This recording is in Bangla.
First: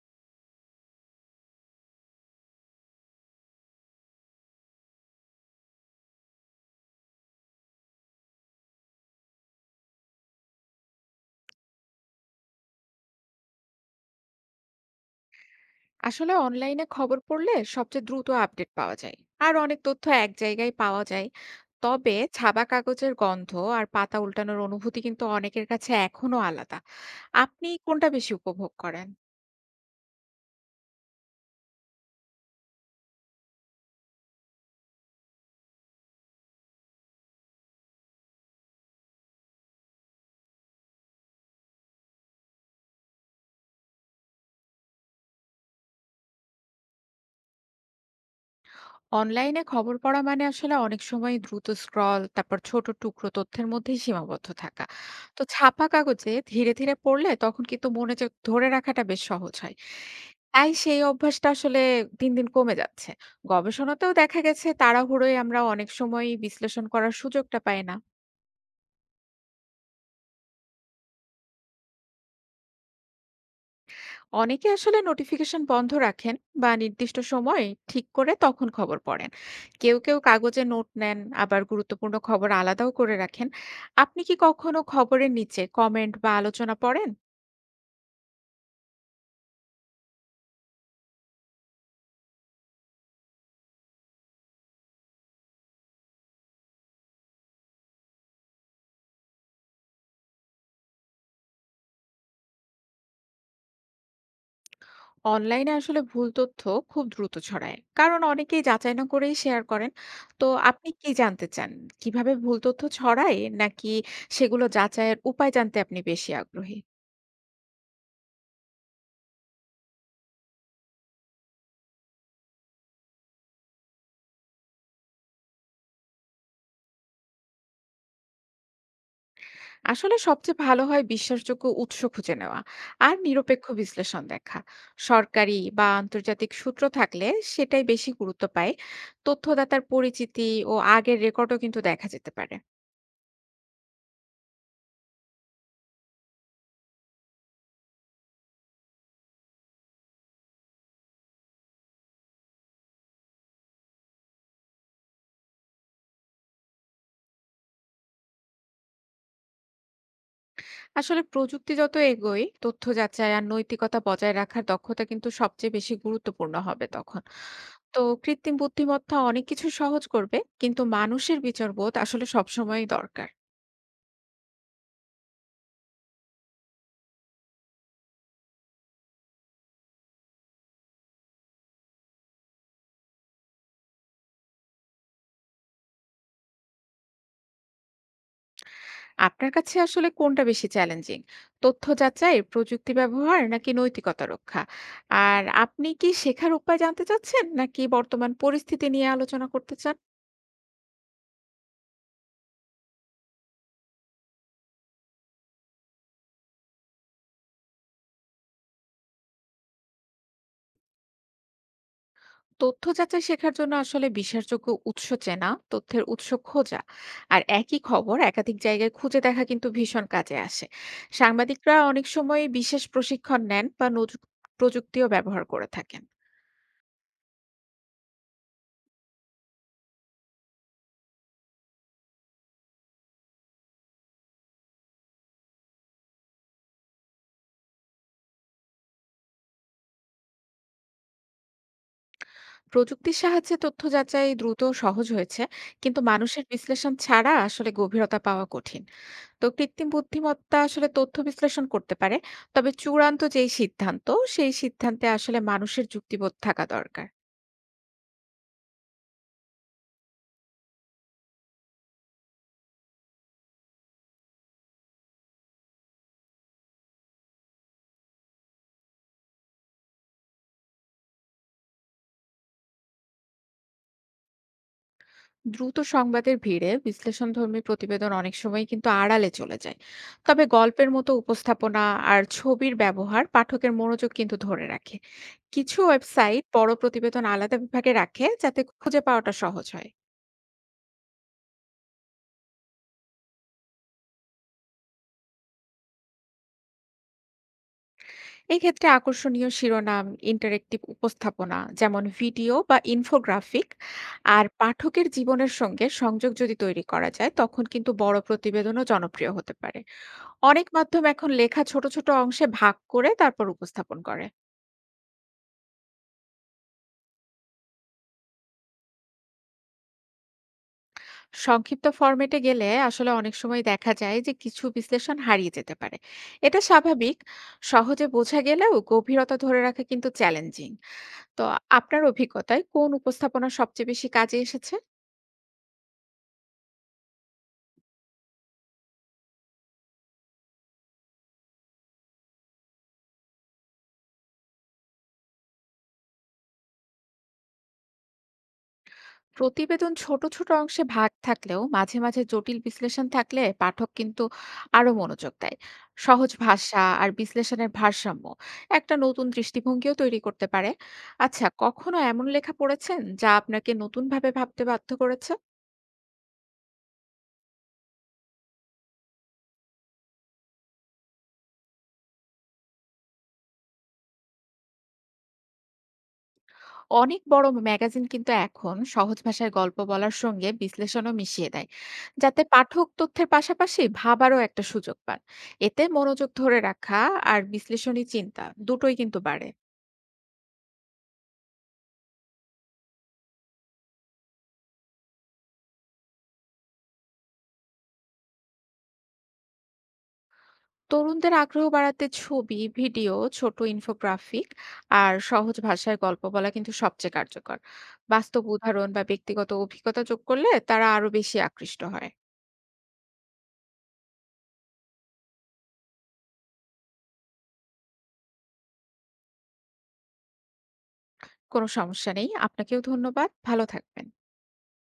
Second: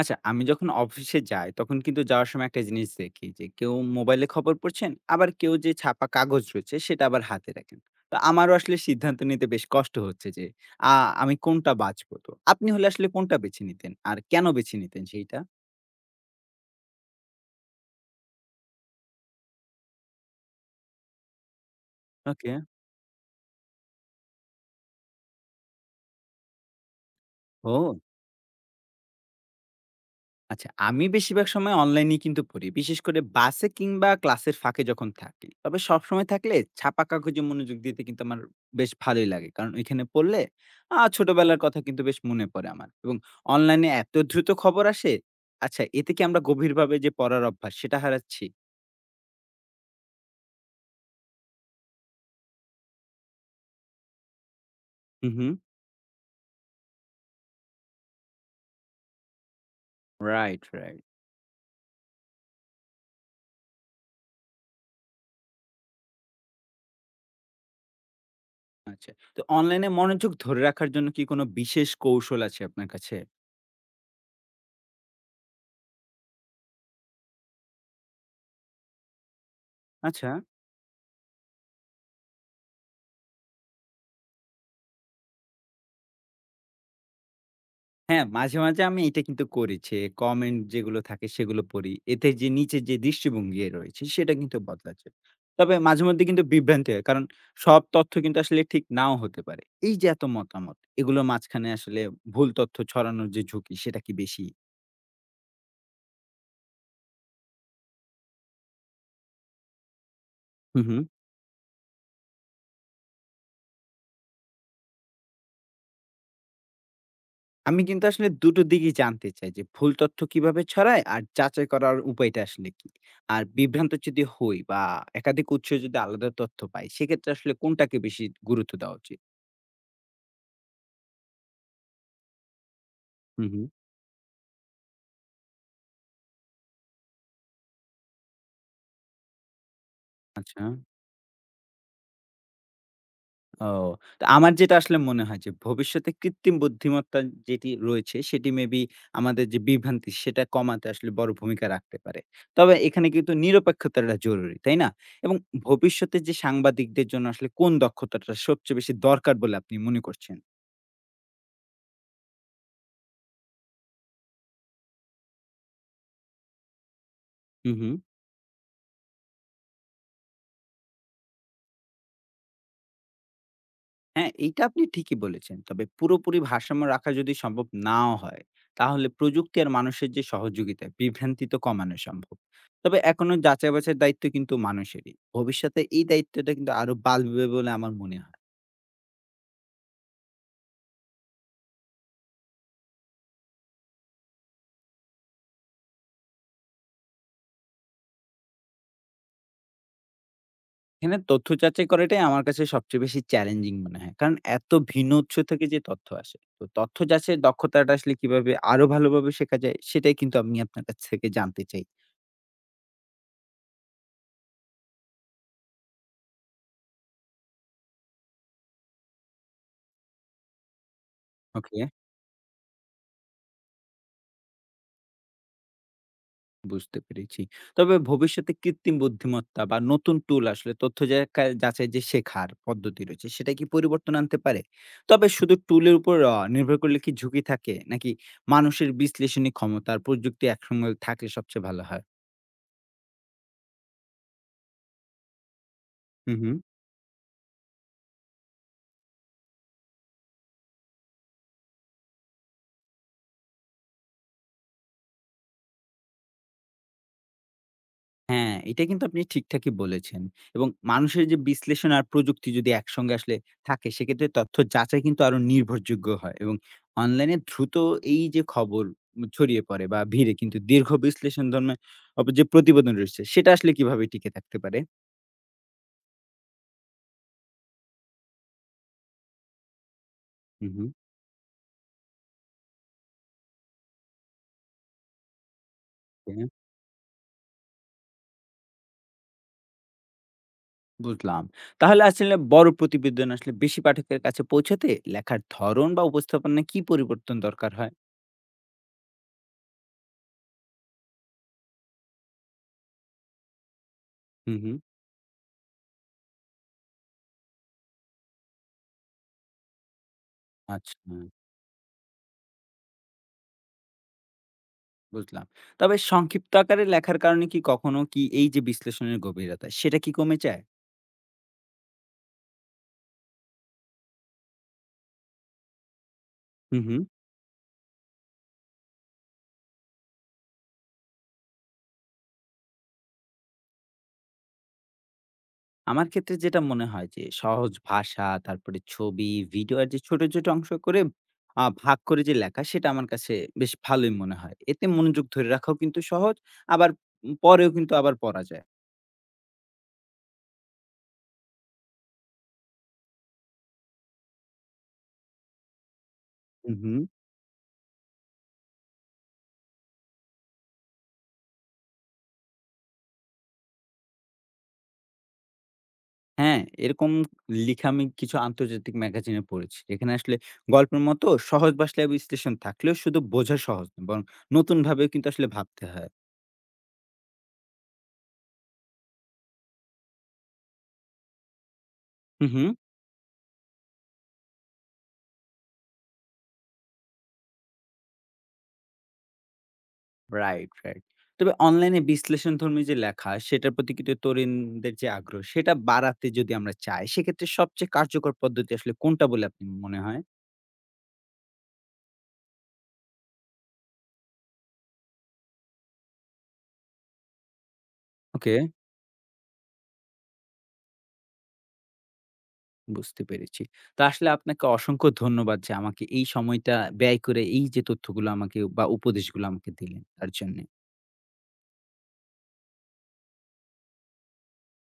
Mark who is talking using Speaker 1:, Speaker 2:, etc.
Speaker 1: আচ্ছা, আমি যখন অফিসে যাই, তখন কিন্তু যাওয়ার সময় একটা জিনিস দেখি যে, কেউ মোবাইলে খবর পড়ছেন, আবার কেউ যে ছাপা কাগজ রয়েছে, সেটা আবার হাতে রাখেন। তো আমারও আসলে সিদ্ধান্ত নিতে বেশ কষ্ট হচ্ছে যে, আ আমি কোনটা বাছবো তো? আপনি হলে আসলে কোনটা বেছে নিতেন? আর কেন বেছে নিতেন সেইটা?
Speaker 2: আসলে অনলাইনে খবর পড়লে সবচেয়ে দ্রুত আপডেট পাওয়া যায়, আর অনেক তথ্য এক জায়গায় পাওয়া যায়। তবে
Speaker 1: ওকে।
Speaker 2: ছাপা কাগজের গন্ধ আর পাতা উল্টানোর অনুভূতি কিন্তু অনেকের কাছে এখনো আলাদা। আপনি
Speaker 1: ও!
Speaker 2: কোনটা বেশি উপভোগ করেন?
Speaker 1: আচ্ছা, আমি বেশিরভাগ সময় অনলাইনেই কিন্তু পড়ি। বিশেষ করে বাসে কিংবা ক্লাসের ফাঁকে যখন থাকি। তবে সবসময় থাকলে ছাপা কাগজে মনোযোগ দিতে কিন্তু আমার বেশ ভালোই লাগে। কারণ ওইখানে পড়লে ছোটবেলার কথা কিন্তু বেশ মনে পড়ে আমার। এবং অনলাইনে এত দ্রুত খবর আসে। আচ্ছা, এতে কি আমরা গভীরভাবে যে পড়ার অভ্যাস সেটা হারাচ্ছি?
Speaker 2: অনলাইনে খবর পড়া মানে আসলে অনেক সময় দ্রুত স্ক্রল, তারপর ছোট টুকরো তথ্যের মধ্যেই সীমাবদ্ধ থাকা।
Speaker 1: হুম,
Speaker 2: তো
Speaker 1: হুম।
Speaker 2: ছাপা কাগজে ধীরে ধীরে পড়লে তখন কিন্তু মনে যে ধরে রাখাটা বেশ সহজ হয়।
Speaker 1: রাইট,
Speaker 2: তাই সেই
Speaker 1: রাইট।
Speaker 2: অভ্যাসটা আসলে দিন দিন কমে যাচ্ছে। গবেষণাতেও দেখা গেছে, তাড়াহুড়োয় আমরা অনেক সময় বিশ্লেষণ করার সুযোগটা পাই না।
Speaker 1: আচ্ছা। তো অনলাইনে মনোযোগ ধরে রাখার জন্য কি কোনো বিশেষ কৌশল আছে আপনার কাছে?
Speaker 2: অনেকে আসলে নোটিফিকেশন বন্ধ রাখেন বা নির্দিষ্ট সময় ঠিক করে তখন খবর পড়েন। কেউ কেউ
Speaker 1: আচ্ছা।
Speaker 2: কাগজে নোট নেন, আবার গুরুত্বপূর্ণ খবর আলাদাও করে রাখেন। আপনি কি কখনো খবরের নিচে কমেন্ট বা আলোচনা পড়েন?
Speaker 1: হ্যাঁ, মাঝে, মাঝে আমি এটা কিন্তু করেছি। কমেন্ট যেগুলো থাকে সেগুলো পড়ি। এতে যে নিচে যে দৃষ্টিভঙ্গি রয়েছে সেটা কিন্তু বদলাচ্ছে। তবে মাঝে মধ্যে কিন্তু বিভ্রান্তি হয়। কারণ সব তথ্য কিন্তু আসলে ঠিক নাও হতে পারে। এই যে এত মতামত, এগুলোর মাঝখানে আসলে ভুল তথ্য ছড়ানোর যে ঝুঁকি সেটা কি বেশি?
Speaker 2: অনলাইনে আসলে ভুল তথ্য খুব দ্রুত ছড়ায়, কারণ অনেকেই যাচাই না করেই শেয়ার করেন। তো
Speaker 1: হুম,
Speaker 2: আপনি
Speaker 1: হুম।
Speaker 2: কি জানতে চান কিভাবে ভুল তথ্য ছড়ায়, নাকি সেগুলো যাচাইয়ের উপায় জানতে আপনি বেশি আগ্রহী?
Speaker 1: আমি কিন্তু আসলে দুটো দিকই জানতে চাই যে ভুল তথ্য কিভাবে ছড়ায় আর যাচাই করার উপায়টা আসলে কি? আর বিভ্রান্ত যদি হই বা একাধিক উৎস যদি আলাদা তথ্য পাই সেক্ষেত্রে আসলে কোনটাকে বেশি গুরুত্ব দেওয়া উচিত?
Speaker 2: আসলে সবচেয়ে ভালো হয় বিশ্বাসযোগ্য উৎস খুঁজে নেওয়া আর
Speaker 1: হুম,
Speaker 2: নিরপেক্ষ
Speaker 1: হুম।
Speaker 2: বিশ্লেষণ দেখা। সরকারি বা আন্তর্জাতিক সূত্র থাকলে সেটাই বেশি গুরুত্ব পায়। তথ্যদাতার পরিচিতি
Speaker 1: আচ্ছা।
Speaker 2: ও আগের রেকর্ডও কিন্তু দেখা যেতে পারে।
Speaker 1: ও তো আমার যেটা আসলে মনে হয় যে ভবিষ্যতে কৃত্রিম বুদ্ধিমত্তা যেটি রয়েছে সেটি মেবি আমাদের যে বিভ্রান্তি সেটা কমাতে আসলে বড় ভূমিকা রাখতে পারে। তবে এখানে কিন্তু নিরপেক্ষতাটা জরুরি, তাই না? এবং ভবিষ্যতে যে সাংবাদিকদের জন্য আসলে কোন দক্ষতাটা সবচেয়ে বেশি দরকার বলে আপনি মনে করছেন?
Speaker 2: আসলে প্রযুক্তি যত এগোয়, তথ্য যাচাই আর নৈতিকতা বজায় রাখার দক্ষতা কিন্তু সবচেয়ে বেশি গুরুত্বপূর্ণ হবে তখন।
Speaker 1: হু, হু।
Speaker 2: তো কৃত্রিম বুদ্ধিমত্তা অনেক কিছু সহজ করবে, কিন্তু মানুষের বিচারবোধ আসলে সবসময়ই দরকার।
Speaker 1: হ্যাঁ, এইটা আপনি ঠিকই বলেছেন। তবে পুরোপুরি ভারসাম্য রাখা যদি সম্ভব নাও হয়, তাহলে প্রযুক্তি আর মানুষের যে সহযোগিতা, বিভ্রান্তি তো কমানো সম্ভব। তবে এখনো যাচাই-বাছাইয়ের দায়িত্ব কিন্তু মানুষেরই। ভবিষ্যতে এই দায়িত্বটা কিন্তু আরো বাড়বে বলে আমার মনে হয়।
Speaker 2: আপনার কাছে আসলে কোনটা বেশি চ্যালেঞ্জিং? তথ্য যাচাই, প্রযুক্তি ব্যবহার নাকি নৈতিকতা রক্ষা? আর আপনি কি শেখার উপায় জানতে চাচ্ছেন, নাকি বর্তমান পরিস্থিতি নিয়ে আলোচনা করতে চান?
Speaker 1: এখানে তথ্য যাচাই করাটাই আমার কাছে সবচেয়ে বেশি চ্যালেঞ্জিং মনে হয়। কারণ এত ভিন্ন উৎস থেকে যে তথ্য আসে। তো তথ্য যাচাইয়ের দক্ষতাটা আসলে কিভাবে আরো ভালোভাবে শেখা যায়, সেটাই কিন্তু আমি আপনার কাছ থেকে জানতে চাই।
Speaker 2: তথ্য যাচাই শেখার জন্য আসলে বিশ্বাসযোগ্য উৎস চেনা, তথ্যের উৎস খোঁজা আর একই খবর একাধিক জায়গায় খুঁজে দেখা কিন্তু ভীষণ কাজে আসে। সাংবাদিকরা
Speaker 1: ওকে।
Speaker 2: অনেক সময় বিশেষ প্রশিক্ষণ নেন বা নজু প্রযুক্তিও ব্যবহার করে থাকেন।
Speaker 1: বুঝতে পেরেছি। তবে ভবিষ্যতে কৃত্রিম বুদ্ধিমত্তা বা নতুন টুল আসলে তথ্য যাচাই যে শেখার পদ্ধতি রয়েছে, সেটা কি পরিবর্তন আনতে পারে? তবে শুধু টুলের উপর নির্ভর করলে কি ঝুঁকি থাকে? নাকি মানুষের বিশ্লেষণী ক্ষমতা আর প্রযুক্তি একসঙ্গে থাকলে সবচেয়ে ভালো হয়?
Speaker 2: প্রযুক্তির সাহায্যে তথ্য যাচাই দ্রুত ও সহজ হয়েছে, কিন্তু
Speaker 1: হু,
Speaker 2: মানুষের
Speaker 1: হু।
Speaker 2: বিশ্লেষণ ছাড়া আসলে গভীরতা পাওয়া কঠিন। তো কৃত্রিম বুদ্ধিমত্তা আসলে তথ্য বিশ্লেষণ করতে পারে, তবে চূড়ান্ত যেই সিদ্ধান্ত, সেই সিদ্ধান্তে আসলে মানুষের যুক্তিবোধ থাকা দরকার।
Speaker 1: হ্যাঁ, এটা কিন্তু আপনি ঠিকঠাকই বলেছেন। এবং মানুষের যে বিশ্লেষণ আর প্রযুক্তি যদি একসঙ্গে আসলে থাকে, সেক্ষেত্রে তথ্য যাচাই কিন্তু আরো নির্ভরযোগ্য হয় এবং অনলাইনে দ্রুত এই যে খবর ছড়িয়ে পড়ে বা ভিড়ে কিন্তু দীর্ঘ বিশ্লেষণ ধর্মে যে প্রতিবেদন রয়েছে, সেটা আসলে কিভাবে টিকে থাকতে পারে?
Speaker 2: দ্রুত সংবাদের ভিড়ে বিশ্লেষণধর্মী প্রতিবেদন অনেক সময় কিন্তু আড়ালে চলে যায়। তবে
Speaker 1: হুম, হুম।
Speaker 2: গল্পের মতো উপস্থাপনা আর ছবির ব্যবহার পাঠকের মনোযোগ কিন্তু ধরে রাখে। কিছু ওয়েবসাইট
Speaker 1: হ্যাঁ,
Speaker 2: বড় প্রতিবেদন আলাদা বিভাগে রাখে, যাতে খুঁজে পাওয়াটা সহজ হয়।
Speaker 1: বুঝলাম। তাহলে আসলে বড় প্রতিবেদন আসলে বেশি পাঠকের কাছে পৌঁছাতে লেখার ধরন বা উপস্থাপনায় কি পরিবর্তন দরকার হয়?
Speaker 2: এক্ষেত্রে আকর্ষণীয় শিরোনাম, ইন্টারেক্টিভ উপস্থাপনা যেমন ভিডিও বা ইনফোগ্রাফিক, আর
Speaker 1: হুম, হুম।
Speaker 2: পাঠকের জীবনের সঙ্গে সংযোগ যদি তৈরি করা যায়, তখন কিন্তু বড় প্রতিবেদনও জনপ্রিয় হতে পারে। অনেক
Speaker 1: আচ্ছা।
Speaker 2: মাধ্যম এখন লেখা ছোট, ছোট অংশে ভাগ করে তারপর উপস্থাপন করে।
Speaker 1: বুঝলাম। তবে সংক্ষিপ্ত আকারে লেখার কারণে কি কখনো কি এই যে বিশ্লেষণের গভীরতা সেটা কি কমে যায়?
Speaker 2: সংক্ষিপ্ত ফরম্যাটে গেলে আসলে অনেক সময় দেখা যায় যে কিছু বিশ্লেষণ হারিয়ে যেতে পারে। এটা
Speaker 1: হুম, হুম।
Speaker 2: স্বাভাবিক। সহজে বোঝা গেলেও গভীরতা ধরে রাখা কিন্তু চ্যালেঞ্জিং। তো আপনার অভিজ্ঞতায় কোন উপস্থাপনা সবচেয়ে বেশি কাজে এসেছে?
Speaker 1: আমার ক্ষেত্রে যেটা মনে হয় যে সহজ ভাষা, তারপরে ছবি, ভিডিও আর যে ছোট, ছোট অংশ করে ভাগ করে যে লেখা সেটা আমার কাছে বেশ ভালোই মনে হয়। এতে মনোযোগ ধরে রাখাও কিন্তু সহজ আবার পরেও কিন্তু আবার পড়া যায়।
Speaker 2: প্রতিবেদন ছোট ছোট অংশে ভাগ থাকলেও মাঝে মাঝে জটিল বিশ্লেষণ থাকলে পাঠক কিন্তু আরো মনোযোগ দেয়। সহজ
Speaker 1: হুম,
Speaker 2: ভাষা
Speaker 1: হুম।
Speaker 2: আর বিশ্লেষণের ভারসাম্য একটা নতুন দৃষ্টিভঙ্গিও তৈরি করতে পারে। আচ্ছা, কখনো এমন লেখা পড়েছেন যা আপনাকে নতুনভাবে ভাবতে বাধ্য করেছে?
Speaker 1: হ্যাঁ, এরকম লিখা আমি কিছু আন্তর্জাতিক ম্যাগাজিনে পড়েছি। এখানে আসলে গল্পের মতো সহজ ভাষায় বিশ্লেষণ থাকলেও শুধু বোঝা সহজ না বরং নতুনভাবেও কিন্তু আসলে ভাবতে হয়।
Speaker 2: অনেক বড় ম্যাগাজিন কিন্তু এখন সহজ ভাষায় গল্প বলার সঙ্গে বিশ্লেষণও মিশিয়ে দেয়, যাতে
Speaker 1: হুম, হুম।
Speaker 2: পাঠক তথ্যের পাশাপাশি ভাবারও একটা সুযোগ পান। এতে মনোযোগ ধরে রাখা আর বিশ্লেষণী চিন্তা দুটোই কিন্তু বাড়ে।
Speaker 1: Right, right. তবে অনলাইনে বিশ্লেষণধর্মী যে লেখা, সেটার প্রতি কিন্তু তরুণদের যে আগ্রহ, সেটা বাড়াতে যদি আমরা চাই, সেক্ষেত্রে সবচেয়ে কার্যকর পদ্ধতি আসলে কোনটা বলে আপনি মনে হয়?
Speaker 2: তরুণদের আগ্রহ বাড়াতে ছবি, ভিডিও, ছোট ইনফোগ্রাফিক আর সহজ ভাষায় গল্প বলা কিন্তু সবচেয়ে কার্যকর। বাস্তব
Speaker 1: ওকে,
Speaker 2: উদাহরণ বা ব্যক্তিগত অভিজ্ঞতা যোগ করলে তারা আরো বেশি আকৃষ্ট হয়।
Speaker 1: বুঝতে পেরেছি। তো আসলে আপনাকে অসংখ্য ধন্যবাদ যে আমাকে এই সময়টা ব্যয় করে এই যে তথ্যগুলো আমাকে বা উপদেশগুলো আমাকে দিলেন তার জন্য।
Speaker 2: কোনো সমস্যা নেই। আপনাকেও ধন্যবাদ। ভালো থাকবেন।